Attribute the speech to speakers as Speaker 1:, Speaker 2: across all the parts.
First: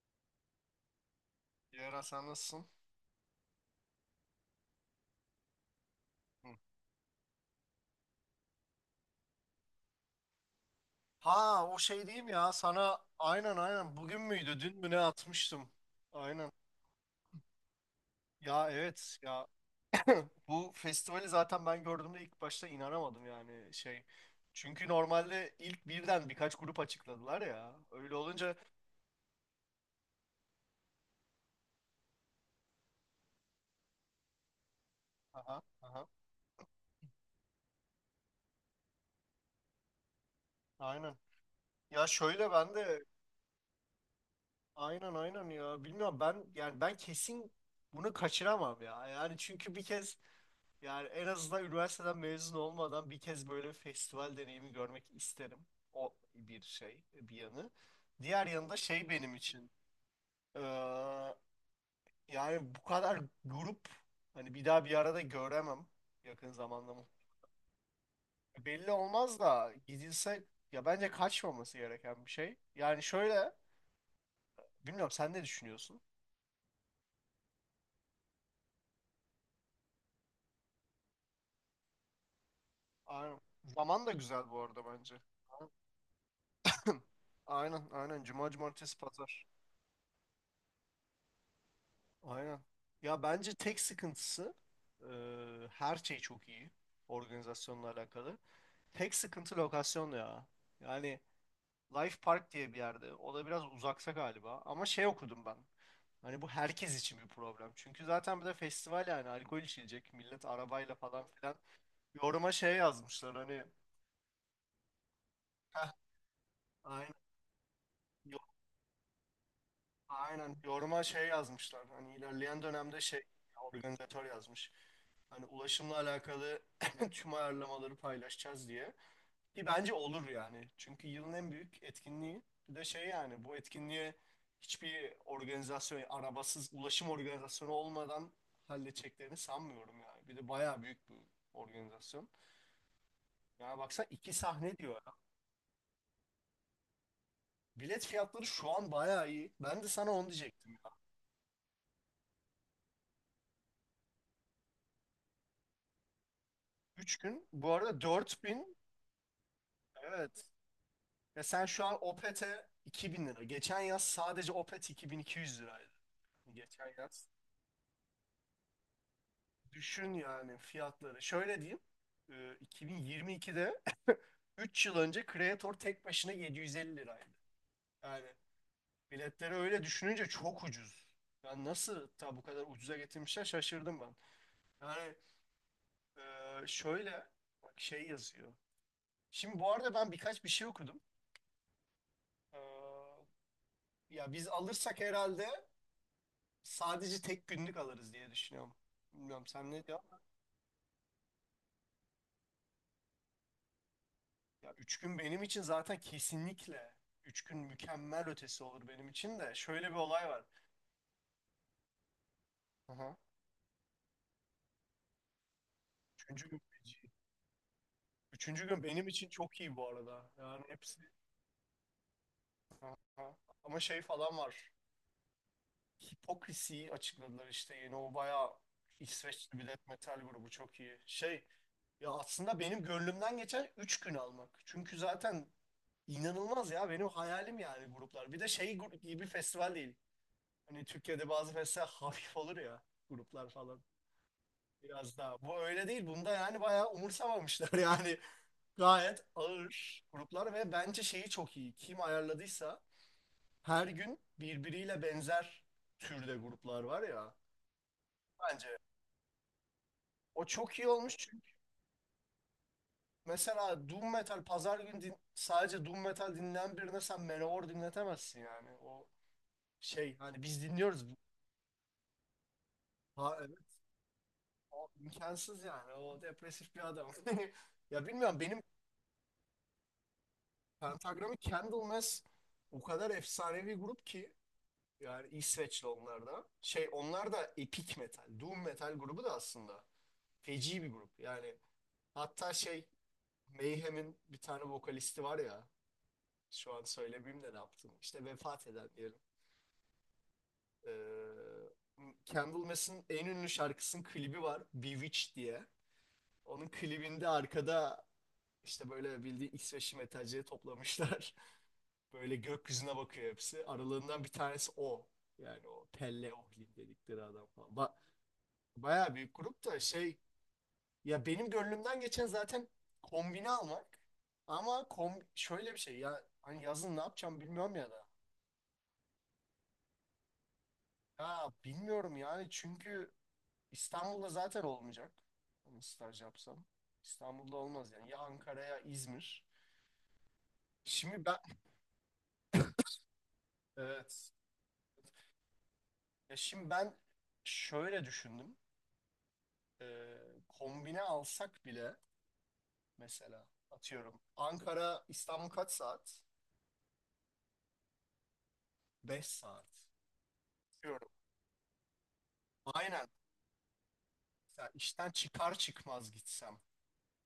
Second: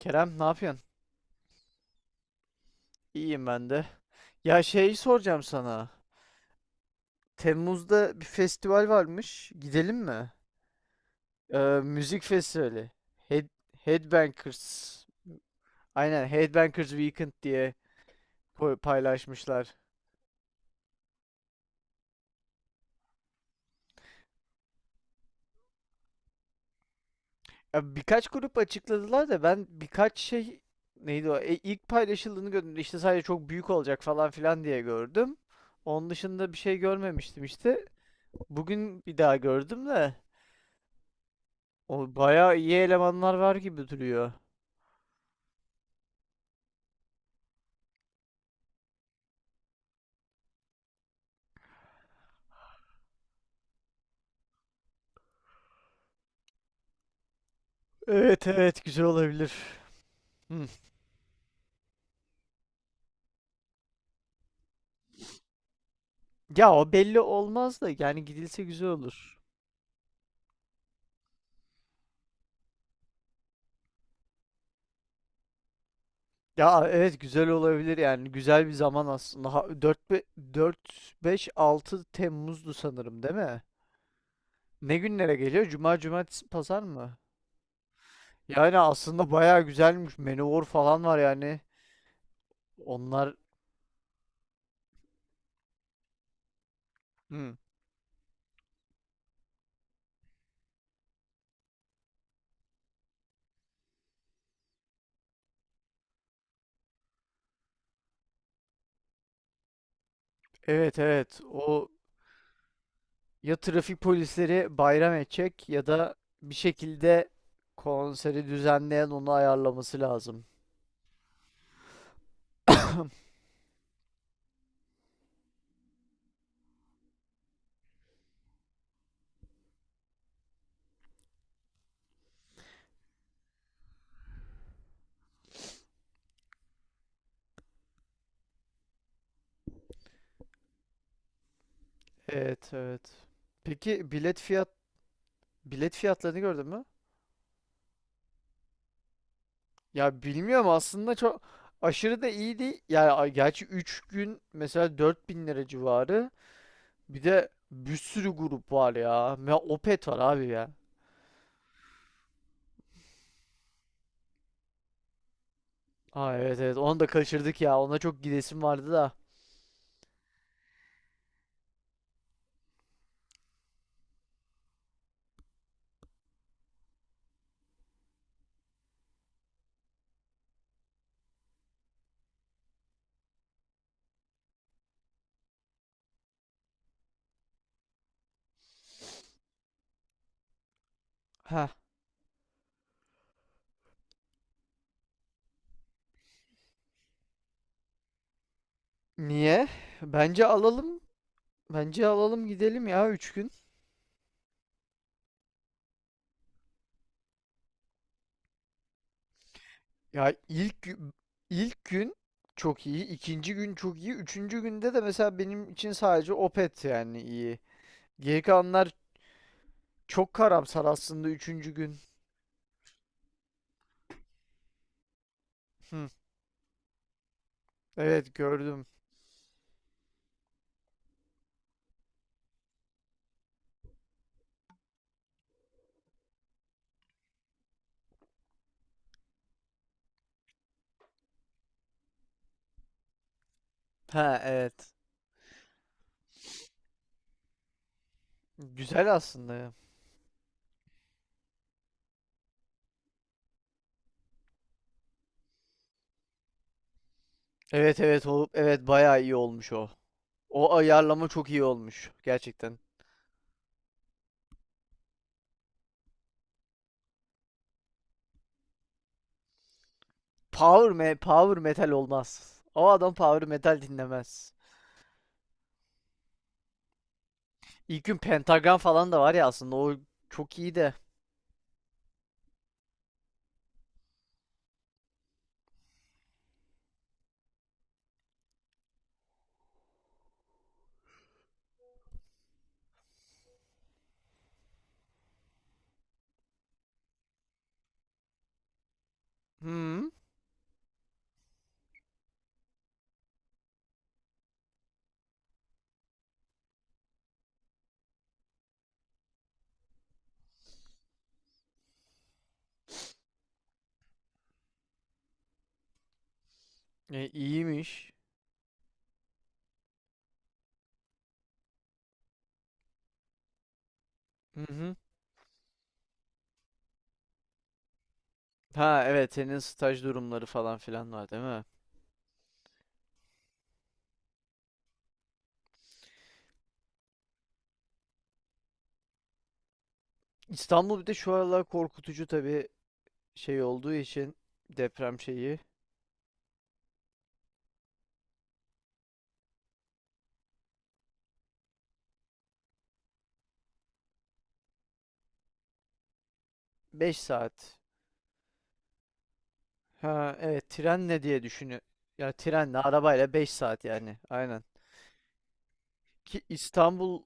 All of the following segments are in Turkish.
Speaker 1: Kerem ne yapıyorsun?
Speaker 2: Yara, sen nasılsın?
Speaker 1: İyiyim ben de. Ya şey soracağım sana.
Speaker 2: Hı.
Speaker 1: Temmuz'da bir festival varmış. Gidelim mi? Ee,
Speaker 2: Ha, o şey
Speaker 1: müzik
Speaker 2: değil mi ya
Speaker 1: festivali.
Speaker 2: sana
Speaker 1: Head,
Speaker 2: aynen aynen bugün müydü dün mü ne
Speaker 1: Headbangers.
Speaker 2: atmıştım.
Speaker 1: Aynen
Speaker 2: Aynen.
Speaker 1: Headbangers Weekend diye
Speaker 2: Ya evet ya
Speaker 1: paylaşmışlar.
Speaker 2: bu festivali zaten ben gördüğümde ilk başta inanamadım yani şey. Çünkü normalde ilk birden birkaç grup açıkladılar ya.
Speaker 1: Ya
Speaker 2: Öyle
Speaker 1: birkaç
Speaker 2: olunca
Speaker 1: grup açıkladılar da ben birkaç şey neydi o? İlk paylaşıldığını gördüm. İşte sadece çok büyük olacak falan filan diye gördüm.
Speaker 2: aha, aha,
Speaker 1: Onun dışında bir şey görmemiştim işte. Bugün bir daha gördüm de
Speaker 2: aynen. Ya
Speaker 1: o
Speaker 2: şöyle
Speaker 1: bayağı iyi
Speaker 2: ben de
Speaker 1: elemanlar var gibi duruyor.
Speaker 2: aynen aynen ya bilmiyorum ben yani ben kesin bunu kaçıramam ya. Yani çünkü bir kez yani en azından üniversiteden mezun olmadan bir kez böyle bir festival deneyimi görmek isterim. O bir şey, bir yanı.
Speaker 1: Evet,
Speaker 2: Diğer yanı da
Speaker 1: evet, güzel
Speaker 2: şey benim
Speaker 1: olabilir.
Speaker 2: için.
Speaker 1: Hmm.
Speaker 2: eee, Yani bu kadar grup hani bir daha bir arada göremem yakın
Speaker 1: Ya o
Speaker 2: zamanda mı?
Speaker 1: belli olmaz da yani gidilse güzel
Speaker 2: Belli
Speaker 1: olur.
Speaker 2: olmaz da gidilse ya bence kaçmaması gereken bir şey. Yani şöyle, bilmiyorum sen ne düşünüyorsun?
Speaker 1: Ya evet, güzel olabilir yani güzel bir zaman aslında. Ha, 4 5 6 Temmuz'du sanırım değil
Speaker 2: Aynen.
Speaker 1: mi?
Speaker 2: Zaman da güzel bu arada
Speaker 1: Ne
Speaker 2: bence.
Speaker 1: günlere geliyor?
Speaker 2: Aynen,
Speaker 1: Cuma, cumartesi, pazar mı?
Speaker 2: aynen. Aynen. Cuma,
Speaker 1: Yani
Speaker 2: cumartesi,
Speaker 1: aslında
Speaker 2: pazar.
Speaker 1: bayağı güzelmiş. Manowar falan var yani.
Speaker 2: Aynen. Ya
Speaker 1: Onlar.
Speaker 2: bence tek sıkıntısı, e, her şey çok iyi,
Speaker 1: Hmm.
Speaker 2: organizasyonla alakalı. Tek sıkıntı lokasyon ya. Yani Life Park diye bir yerde. O da biraz uzaksa galiba. Ama şey okudum ben. Hani bu herkes için bir problem. Çünkü zaten bir de festival yani alkol içilecek. Millet arabayla
Speaker 1: Evet,
Speaker 2: falan
Speaker 1: evet.
Speaker 2: filan.
Speaker 1: O,
Speaker 2: Yoruma şey yazmışlar
Speaker 1: ya
Speaker 2: hani.
Speaker 1: trafik polisleri bayram edecek ya
Speaker 2: Heh,
Speaker 1: da bir
Speaker 2: aynen.
Speaker 1: şekilde konseri düzenleyen onu ayarlaması lazım.
Speaker 2: Aynen, yoruma şey yazmışlar. Hani ilerleyen dönemde şey, organizatör yazmış. Hani ulaşımla alakalı tüm ayarlamaları paylaşacağız diye. Ki bence olur yani. Çünkü yılın en büyük etkinliği. Bir de şey yani bu etkinliğe hiçbir organizasyon, arabasız ulaşım organizasyonu olmadan halledeceklerini sanmıyorum yani. Bir de bayağı büyük bir organizasyon.
Speaker 1: Evet, evet.
Speaker 2: Yani baksana
Speaker 1: Peki
Speaker 2: iki sahne diyor ya.
Speaker 1: bilet fiyatlarını gördün mü?
Speaker 2: Bilet fiyatları şu an bayağı iyi. Ben de sana
Speaker 1: Ya
Speaker 2: onu
Speaker 1: bilmiyorum
Speaker 2: diyecektim ya.
Speaker 1: aslında çok aşırı da iyi değil. Yani gerçi 3 gün mesela 4.000 lira civarı.
Speaker 2: Üç
Speaker 1: Bir
Speaker 2: gün
Speaker 1: de
Speaker 2: bu
Speaker 1: bir
Speaker 2: arada
Speaker 1: sürü
Speaker 2: dört
Speaker 1: grup
Speaker 2: bin.
Speaker 1: var ya. Ya Opet var abi
Speaker 2: Evet.
Speaker 1: ya.
Speaker 2: Ya sen şu an Opet'e 2.000 lira. Geçen yaz sadece Opet 2200 liraydı.
Speaker 1: Aa, evet, evet,
Speaker 2: Geçen
Speaker 1: onu da
Speaker 2: yaz.
Speaker 1: kaçırdık ya. Ona çok gidesim vardı da.
Speaker 2: Düşün yani fiyatları. Şöyle diyeyim. e, 2022'de 3 yıl önce Creator tek başına 750 liraydı. Yani biletleri öyle düşününce çok ucuz. Yani nasıl ta bu kadar ucuza getirmişler şaşırdım ben. Yani e, şöyle bak şey yazıyor. Şimdi bu arada ben birkaç bir şey okudum.
Speaker 1: Ha,
Speaker 2: E, Ya biz alırsak herhalde sadece tek günlük alırız diye düşünüyorum. Bilmiyorum
Speaker 1: niye?
Speaker 2: sen ne diyorsun?
Speaker 1: Bence alalım. Bence alalım gidelim ya 3 gün.
Speaker 2: Ya üç gün benim için zaten kesinlikle 3 gün mükemmel ötesi olur benim için de. Şöyle bir olay
Speaker 1: Ya
Speaker 2: var.
Speaker 1: ilk gün çok iyi,
Speaker 2: Aha.
Speaker 1: ikinci gün çok iyi, üçüncü günde de mesela benim için sadece
Speaker 2: Üçüncü gün
Speaker 1: Opet
Speaker 2: feci.
Speaker 1: yani iyi. Geri
Speaker 2: Üçüncü gün
Speaker 1: kalanlar.
Speaker 2: benim için çok iyi bu arada.
Speaker 1: Çok
Speaker 2: Yani
Speaker 1: karamsar
Speaker 2: hepsi.
Speaker 1: aslında üçüncü gün.
Speaker 2: Aha. Ama şey falan var.
Speaker 1: Hı,
Speaker 2: Hipokrisi'yi açıkladılar işte yeni o
Speaker 1: evet,
Speaker 2: bayağı
Speaker 1: gördüm.
Speaker 2: İsveçli bir death metal grubu çok iyi. Şey, ya aslında benim gönlümden geçen 3 gün almak. Çünkü zaten İnanılmaz ya benim hayalim yani gruplar. Bir de şey, gibi bir festival değil. Hani Türkiye'de bazı festival hafif olur ya, gruplar falan
Speaker 1: Ha, evet.
Speaker 2: biraz daha. Bu öyle değil. Bunda yani bayağı umursamamışlar yani.
Speaker 1: Güzel
Speaker 2: Gayet
Speaker 1: aslında ya.
Speaker 2: ağır gruplar ve bence şeyi çok iyi. Kim ayarladıysa her gün birbiriyle benzer türde gruplar var ya.
Speaker 1: Evet, evet, olup
Speaker 2: Bence
Speaker 1: evet bayağı iyi olmuş o.
Speaker 2: o
Speaker 1: O
Speaker 2: çok iyi olmuş
Speaker 1: ayarlama çok
Speaker 2: çünkü
Speaker 1: iyi olmuş gerçekten.
Speaker 2: mesela Doom Metal pazar günü sadece Doom Metal dinleyen birine sen Manowar dinletemezsin yani. O şey hani biz dinliyoruz.
Speaker 1: Power metal olmaz. O adam
Speaker 2: Ha,
Speaker 1: power
Speaker 2: evet.
Speaker 1: metal dinlemez.
Speaker 2: O imkansız yani. O depresif bir adam.
Speaker 1: İlk
Speaker 2: Ya
Speaker 1: gün
Speaker 2: bilmiyorum benim
Speaker 1: pentagram falan da var ya aslında o çok iyi de.
Speaker 2: pentagramı, Candlemass o kadar efsanevi grup ki, yani İsveçli onlar da. Şey, onlar da epic metal, doom metal grubu da aslında. Feci bir grup. Yani hatta şey, Mayhem'in bir tane vokalisti var ya, şu an söylemeyeyim de ne yaptım. İşte vefat eden diyelim.
Speaker 1: Hı,
Speaker 2: Ee, Candlemass'ın en ünlü şarkısının klibi var. Bewitched diye. Onun klibinde arkada İşte böyle bildiğin İsveçli metalcileri toplamışlar. Böyle gökyüzüne bakıyor hepsi. Aralarından bir tanesi o. Yani o Pelle Ohlin dedikleri adam falan.
Speaker 1: iyiymiş.
Speaker 2: Bayağı büyük grup da şey, ya benim gönlümden geçen zaten kombine almak.
Speaker 1: Hı
Speaker 2: Ama
Speaker 1: hı.
Speaker 2: şöyle bir şey ya hani yazın ne yapacağım bilmiyorum ya da.
Speaker 1: Ha, evet, senin staj durumları falan filan var değil
Speaker 2: Ya
Speaker 1: mi?
Speaker 2: bilmiyorum yani çünkü İstanbul'da zaten olmayacak. Hani staj yapsam. İstanbul'da olmaz yani. Ya Ankara ya İzmir.
Speaker 1: İstanbul bir de
Speaker 2: Şimdi
Speaker 1: şu
Speaker 2: ben,
Speaker 1: aralar korkutucu tabii şey olduğu
Speaker 2: evet.
Speaker 1: için deprem şeyi.
Speaker 2: Ya şimdi ben şöyle düşündüm. Ee, Kombine alsak bile mesela atıyorum Ankara İstanbul kaç saat?
Speaker 1: 5 saat.
Speaker 2: 5 saat.
Speaker 1: Ha, evet,
Speaker 2: Diyorum.
Speaker 1: trenle diye düşünü. Ya trenle
Speaker 2: Aynen.
Speaker 1: arabayla 5 saat yani. Aynen.
Speaker 2: Ya işten çıkar çıkmaz
Speaker 1: Ki
Speaker 2: gitsem.
Speaker 1: İstanbul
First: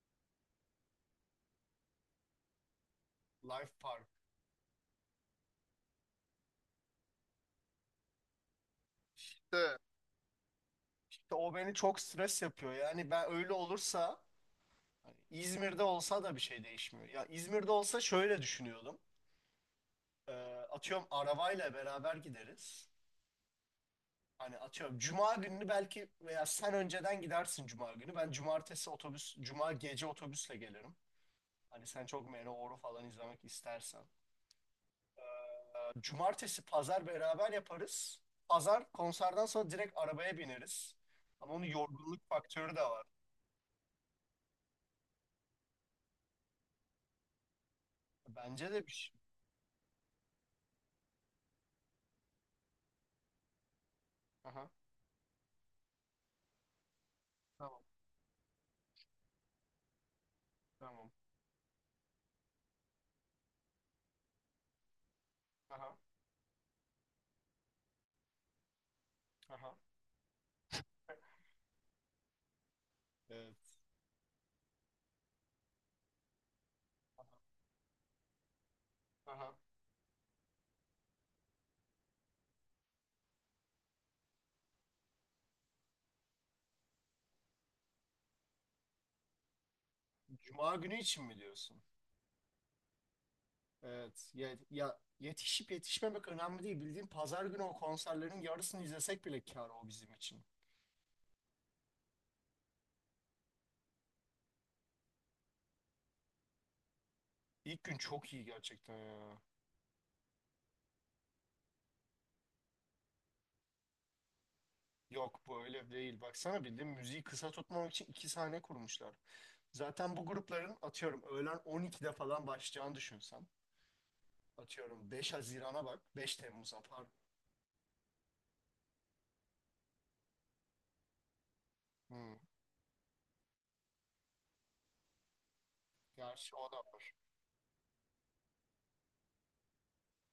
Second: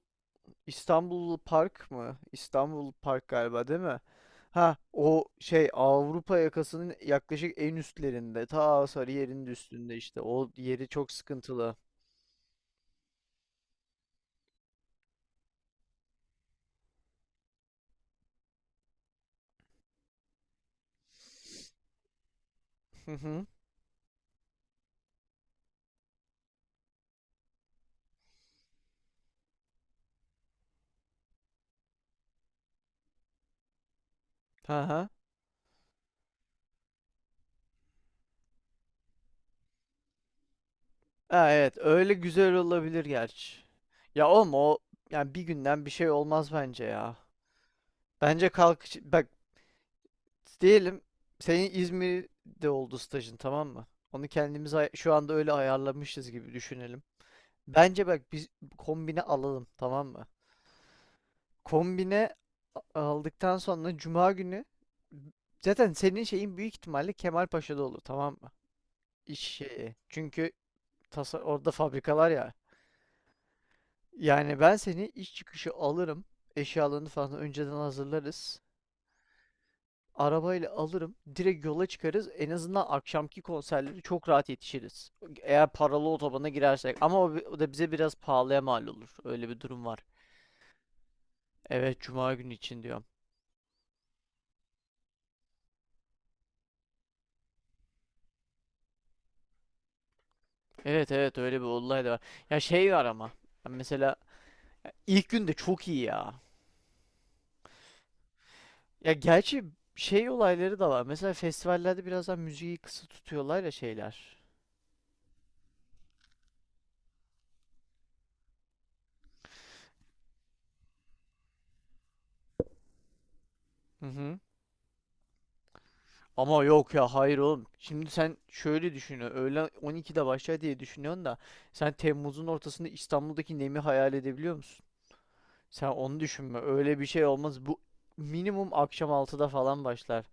Speaker 1: İstanbul Park mı? İstanbul Park galiba
Speaker 2: Life
Speaker 1: değil mi?
Speaker 2: Park.
Speaker 1: Ha, o şey, Avrupa yakasının yaklaşık en üstlerinde. Ta Sarıyer'in de
Speaker 2: İşte
Speaker 1: üstünde işte. O yeri çok
Speaker 2: İşte o beni
Speaker 1: sıkıntılı.
Speaker 2: çok stres yapıyor. Yani ben öyle olursa hani İzmir'de olsa da bir şey değişmiyor. Ya İzmir'de olsa şöyle düşünüyordum. Ee, Atıyorum arabayla beraber gideriz.
Speaker 1: Hı hı.
Speaker 2: Hani atıyorum cuma gününü belki veya sen önceden gidersin cuma günü. Ben cumartesi otobüs, cuma gece otobüsle gelirim. Hani sen çok Manowar'u falan izlemek istersen.
Speaker 1: Ha ha.
Speaker 2: Cumartesi, pazar beraber yaparız. Pazar konserden sonra direkt arabaya bineriz.
Speaker 1: Ha,
Speaker 2: Ama onun
Speaker 1: evet öyle
Speaker 2: yorgunluk
Speaker 1: güzel
Speaker 2: faktörü de var.
Speaker 1: olabilir gerçi. Ya oğlum o yani bir günden bir şey olmaz bence ya. Bence
Speaker 2: Bence
Speaker 1: kalk
Speaker 2: de bir şey.
Speaker 1: bak diyelim, senin İzmir'de oldu stajın tamam mı? Onu
Speaker 2: Aha,
Speaker 1: kendimiz şu anda öyle ayarlamışız gibi düşünelim.
Speaker 2: tamam,
Speaker 1: Bence bak biz kombine alalım tamam mı?
Speaker 2: tamam.
Speaker 1: Kombine aldıktan sonra cuma günü zaten
Speaker 2: Aha,
Speaker 1: senin şeyin büyük ihtimalle Kemalpaşa'da olur tamam mı? İş
Speaker 2: aha.
Speaker 1: şeyi. Çünkü tasa orada fabrikalar ya.
Speaker 2: Evet.
Speaker 1: Yani ben seni iş çıkışı alırım. Eşyalarını falan önceden hazırlarız.
Speaker 2: Aha.
Speaker 1: Arabayla alırım. Direkt yola çıkarız. En azından akşamki konserleri çok rahat yetişiriz. Eğer paralı otobana girersek. Ama o da bize biraz pahalıya mal olur. Öyle bir durum var.
Speaker 2: Cuma günü için mi diyorsun?
Speaker 1: Evet, Cuma günü için diyorum.
Speaker 2: Evet. Ya, ya yetişip yetişmemek önemli değil. Bildiğin pazar günü o konserlerin yarısını izlesek bile kâr o bizim için.
Speaker 1: Evet, evet, öyle bir olay da var. Ya şey var ama. Mesela ilk gün de çok iyi ya.
Speaker 2: İlk gün çok iyi gerçekten
Speaker 1: Ya
Speaker 2: ya.
Speaker 1: gerçi şey olayları da var. Mesela festivallerde biraz daha müziği kısa tutuyorlar ya şeyler.
Speaker 2: Yok, bu öyle değil. Baksana bildiğin müziği kısa tutmamak için iki sahne kurmuşlar. Zaten bu grupların atıyorum öğlen 12'de falan başlayacağını düşünsen.
Speaker 1: Hı hı.
Speaker 2: Atıyorum 5 Haziran'a bak. 5
Speaker 1: Ama
Speaker 2: Temmuz'a
Speaker 1: yok ya
Speaker 2: pardon.
Speaker 1: hayır oğlum. Şimdi sen şöyle düşünüyorsun. Öğlen 12'de başlar diye düşünüyorsun da sen
Speaker 2: Hmm.
Speaker 1: Temmuz'un ortasında İstanbul'daki nemi hayal edebiliyor musun? Sen onu
Speaker 2: Gerçi
Speaker 1: düşünme.
Speaker 2: o da
Speaker 1: Öyle bir
Speaker 2: var.
Speaker 1: şey olmaz. Bu minimum akşam altıda falan başlar.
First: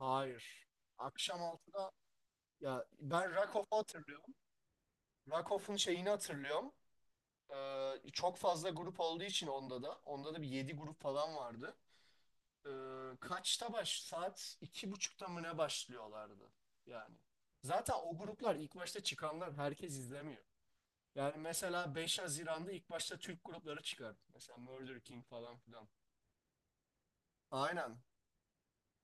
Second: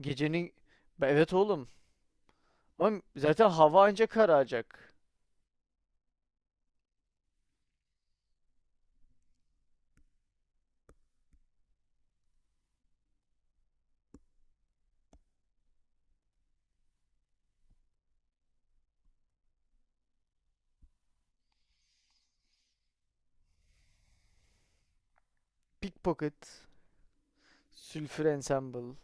Speaker 1: Gecenin. Evet,
Speaker 2: Akşam
Speaker 1: oğlum.
Speaker 2: 6'da, ya
Speaker 1: Ama
Speaker 2: ben
Speaker 1: zaten
Speaker 2: Rakof'u
Speaker 1: hava ancak
Speaker 2: hatırlıyorum.
Speaker 1: kararacak.
Speaker 2: Rakof'un şeyini hatırlıyorum. Çok fazla grup olduğu için onda da. Onda da bir 7 grup falan vardı. Kaçta baş? Saat 2.30'da mı ne başlıyorlardı? Yani. Zaten o gruplar ilk başta çıkanlar herkes izlemiyor. Yani mesela 5 Haziran'da ilk başta Türk grupları çıkar. Mesela Murder King falan filan.
Speaker 1: Pickpocket,
Speaker 2: Aynen.
Speaker 1: Sülfür Ensemble.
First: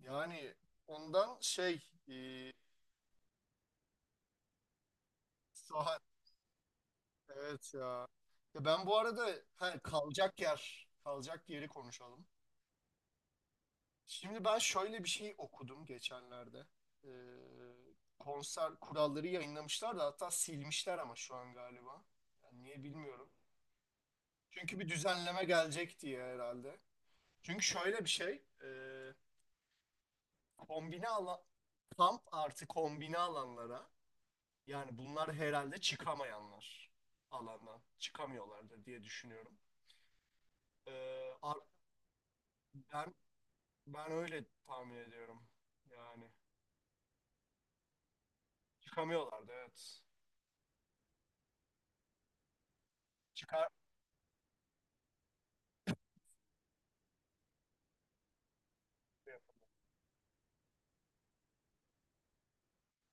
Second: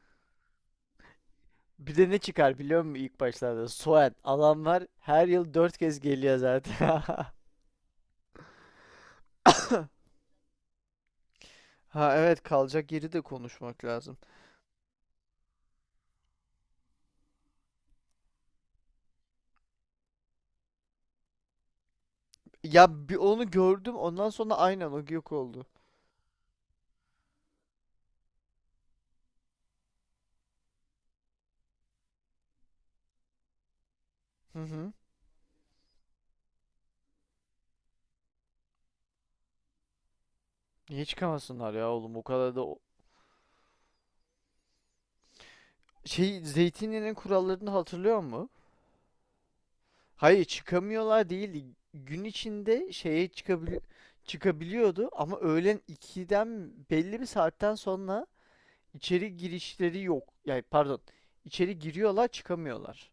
Speaker 2: Yani ondan şey,
Speaker 1: Bir de ne
Speaker 2: e,
Speaker 1: çıkar biliyor musun ilk başlarda? Soğan. Adamlar her yıl 4 kez
Speaker 2: saat,
Speaker 1: geliyor zaten.
Speaker 2: evet ya. Ya ben bu arada ha, kalacak yeri
Speaker 1: Ha,
Speaker 2: konuşalım.
Speaker 1: evet, kalacak yeri de konuşmak lazım.
Speaker 2: Şimdi ben şöyle bir şey okudum geçenlerde. Ee, Konser kuralları yayınlamışlar da hatta silmişler ama şu an galiba. Yani niye
Speaker 1: Ya bir
Speaker 2: bilmiyorum.
Speaker 1: onu gördüm, ondan sonra
Speaker 2: Çünkü bir
Speaker 1: aynen o yok
Speaker 2: düzenleme
Speaker 1: oldu.
Speaker 2: gelecek diye herhalde. Çünkü şöyle bir şey. Kombine alan, kamp artı kombine alanlara
Speaker 1: Hı hı.
Speaker 2: yani bunlar herhalde çıkamayanlar alandan. Çıkamıyorlardır diye düşünüyorum. Ee,
Speaker 1: Niye
Speaker 2: ar-
Speaker 1: çıkamasınlar ya oğlum, o kadar da
Speaker 2: ben, ben öyle tahmin ediyorum. Yani
Speaker 1: şey Zeytinyağı'nın kurallarını hatırlıyor mu?
Speaker 2: çıkamıyorlardı evet.
Speaker 1: Hayır çıkamıyorlar değildi. Gün içinde şeye
Speaker 2: Çıkar.
Speaker 1: çıkabiliyordu ama öğlen ikiden belli bir saatten sonra içeri girişleri yok. Yani pardon, içeri giriyorlar çıkamıyorlar.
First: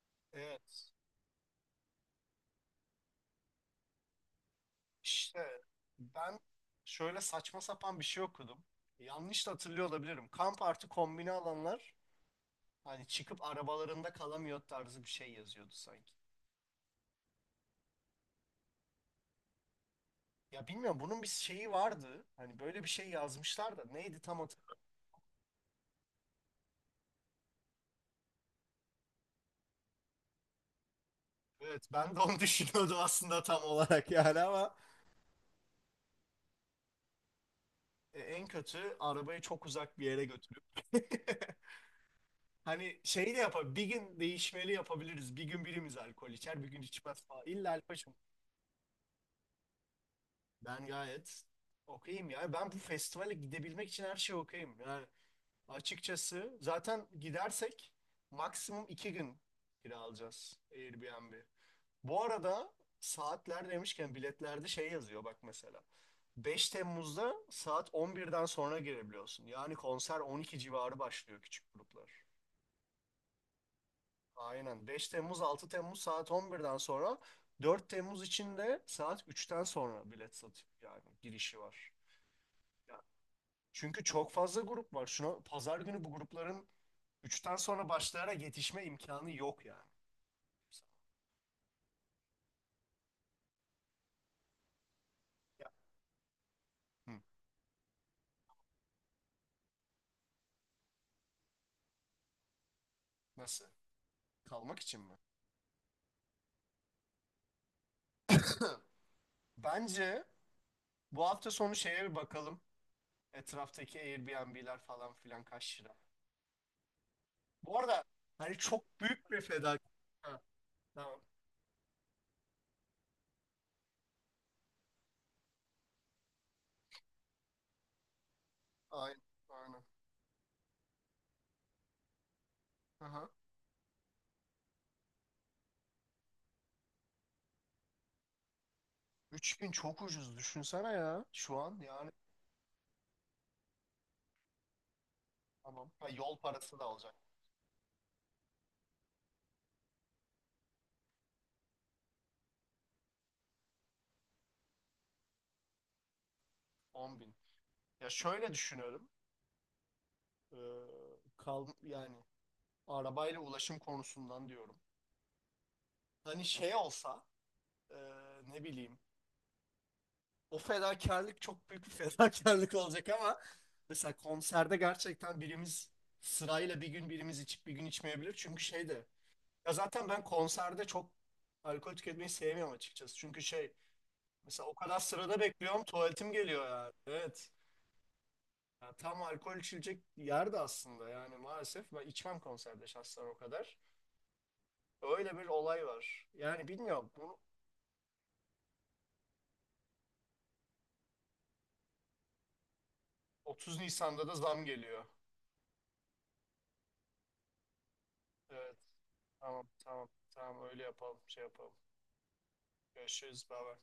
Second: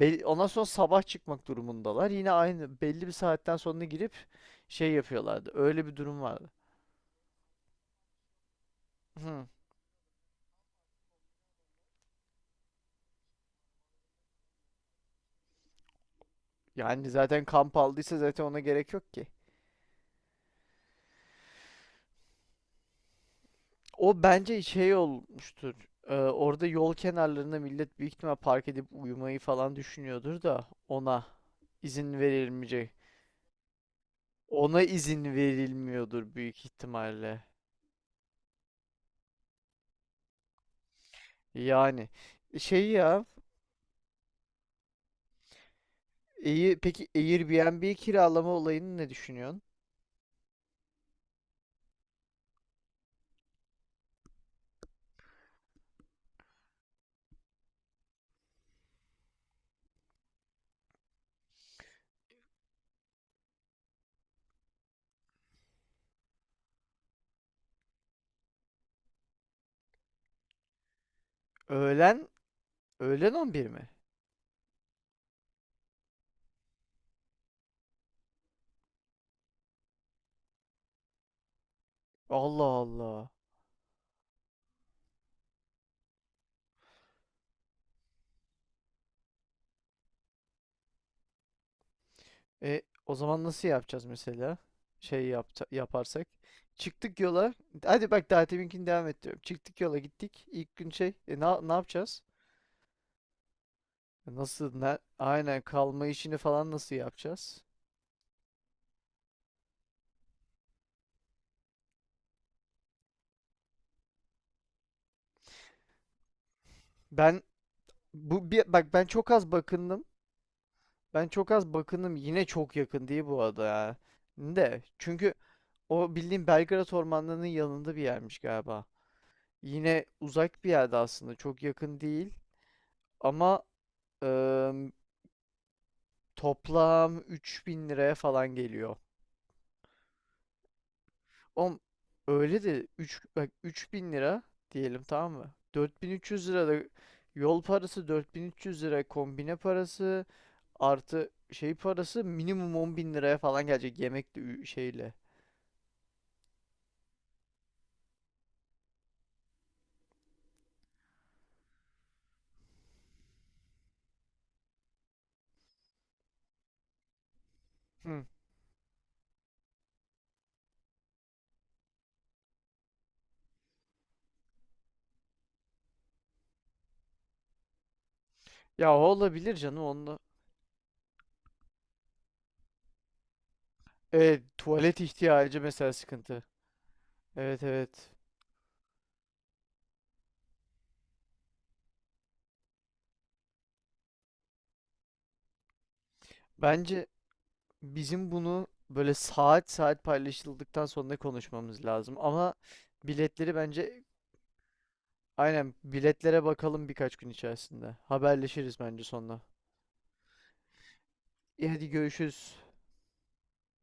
Speaker 1: Ondan sonra
Speaker 2: Evet.
Speaker 1: sabah çıkmak durumundalar. Yine aynı belli bir saatten sonra girip şey yapıyorlardı.
Speaker 2: İşte
Speaker 1: Öyle bir durum
Speaker 2: ben
Speaker 1: vardı.
Speaker 2: şöyle saçma sapan bir şey okudum.
Speaker 1: Hı.
Speaker 2: Yanlış da hatırlıyor olabilirim. Kamp artı kombine alanlar hani çıkıp arabalarında kalamıyor tarzı bir şey yazıyordu sanki.
Speaker 1: Yani zaten kamp aldıysa zaten ona gerek yok ki.
Speaker 2: Ya bilmiyorum bunun bir şeyi vardı. Hani böyle bir şey yazmışlar da neydi
Speaker 1: O
Speaker 2: tam
Speaker 1: bence
Speaker 2: hatırlamıyorum.
Speaker 1: şey olmuştur. Orada yol kenarlarında millet büyük ihtimal park edip uyumayı falan düşünüyordur da ona
Speaker 2: Evet, ben
Speaker 1: izin
Speaker 2: de onu
Speaker 1: verilmeyecek.
Speaker 2: düşünüyordum aslında tam olarak yani ama
Speaker 1: Ona izin verilmiyordur büyük ihtimalle.
Speaker 2: en kötü arabayı çok uzak bir yere götürüp
Speaker 1: Yani şey
Speaker 2: hani
Speaker 1: ya,
Speaker 2: şey de yapar bir gün değişmeli yapabiliriz. Bir gün birimiz alkol içer bir
Speaker 1: iyi
Speaker 2: gün
Speaker 1: peki
Speaker 2: içmez falan. İlla
Speaker 1: Airbnb
Speaker 2: alkol
Speaker 1: kiralama olayını ne düşünüyorsun?
Speaker 2: ben gayet okeyim ya. Ben bu festivale gidebilmek için her şey okeyim. Yani açıkçası zaten gidersek maksimum 2 gün kira alacağız Airbnb. Bu arada saatler demişken biletlerde şey yazıyor bak mesela. 5 Temmuz'da saat 11'den sonra girebiliyorsun. Yani konser 12 civarı başlıyor küçük gruplar.
Speaker 1: Öğlen öğlen 11 mi?
Speaker 2: Aynen. 5 Temmuz, 6 Temmuz saat 11'den sonra, 4 Temmuz için de saat 3'ten sonra bilet satıyor yani girişi var.
Speaker 1: Allah Allah.
Speaker 2: Çünkü çok fazla grup var. Şuna, pazar günü bu grupların üçten sonra başlayarak yetişme imkanı yok yani.
Speaker 1: O zaman nasıl yapacağız mesela? Şey yapta,
Speaker 2: Ya,
Speaker 1: yaparsak.
Speaker 2: hı,
Speaker 1: Çıktık yola. Hadi bak daha deminkini devam et. Çıktık yola gittik. İlk gün şey. Ne yapacağız?
Speaker 2: nasıl?
Speaker 1: Nasıl?
Speaker 2: Kalmak için mi?
Speaker 1: Aynen kalma işini falan nasıl yapacağız?
Speaker 2: Bence bu hafta sonu şeye bir bakalım. Etraftaki Airbnb'ler falan filan kaç lira.
Speaker 1: Ben
Speaker 2: Bu arada hani çok
Speaker 1: bak ben çok
Speaker 2: büyük bir
Speaker 1: az
Speaker 2: fedakarlık.
Speaker 1: bakındım.
Speaker 2: Ha, tamam.
Speaker 1: Ben çok az bakındım. Yine çok yakın değil bu arada ya. De çünkü o bildiğim Belgrad ormanlarının yanında bir yermiş galiba.
Speaker 2: Aynen. Aynen.
Speaker 1: Yine uzak bir yerde aslında. Çok yakın değil.
Speaker 2: Aha.
Speaker 1: Ama Eee toplam 3.000 liraya falan geliyor.
Speaker 2: 3.000 çok ucuz düşünsene ya şu an
Speaker 1: Oğlum
Speaker 2: yani.
Speaker 1: öyle de 3 bak 3.000 lira diyelim tamam mı?
Speaker 2: Tamam. Ha, yol
Speaker 1: 4.300 lira
Speaker 2: parası
Speaker 1: da
Speaker 2: da alacak.
Speaker 1: yol parası, 4.300 lira kombine parası artı şey parası minimum 10.000 liraya falan gelecek yemekle şeyle.
Speaker 2: 10.000. Ya şöyle düşünüyorum. Ee, Kal yani arabayla ulaşım konusundan diyorum. Hani şey olsa e,
Speaker 1: Hı.
Speaker 2: ne bileyim, o fedakarlık çok büyük bir fedakarlık olacak ama mesela konserde gerçekten birimiz sırayla bir gün birimiz içip bir gün içmeyebilir. Çünkü şey
Speaker 1: Ya o
Speaker 2: de,
Speaker 1: olabilir
Speaker 2: ya
Speaker 1: canım
Speaker 2: zaten
Speaker 1: onunla.
Speaker 2: ben konserde çok alkol tüketmeyi sevmiyorum açıkçası. Çünkü şey,
Speaker 1: Evet,
Speaker 2: mesela o
Speaker 1: tuvalet
Speaker 2: kadar sırada
Speaker 1: ihtiyacı
Speaker 2: bekliyorum
Speaker 1: mesela
Speaker 2: tuvaletim
Speaker 1: sıkıntı.
Speaker 2: geliyor yani. Evet.
Speaker 1: Evet, evet.
Speaker 2: Ya tam alkol içilecek yerde aslında yani maalesef ben içmem konserde şahsen o kadar. Öyle bir olay var. Yani
Speaker 1: Bence
Speaker 2: bilmiyorum. Bunu
Speaker 1: bizim bunu böyle saat saat paylaşıldıktan sonra konuşmamız lazım ama biletleri
Speaker 2: 30
Speaker 1: bence
Speaker 2: Nisan'da da zam geliyor.
Speaker 1: aynen biletlere bakalım birkaç gün içerisinde.
Speaker 2: Evet.
Speaker 1: Haberleşiriz bence sonra.
Speaker 2: Tamam, tamam, tamam, öyle yapalım, şey
Speaker 1: İyi,
Speaker 2: yapalım.
Speaker 1: hadi görüşürüz.
Speaker 2: Görüşürüz, baba.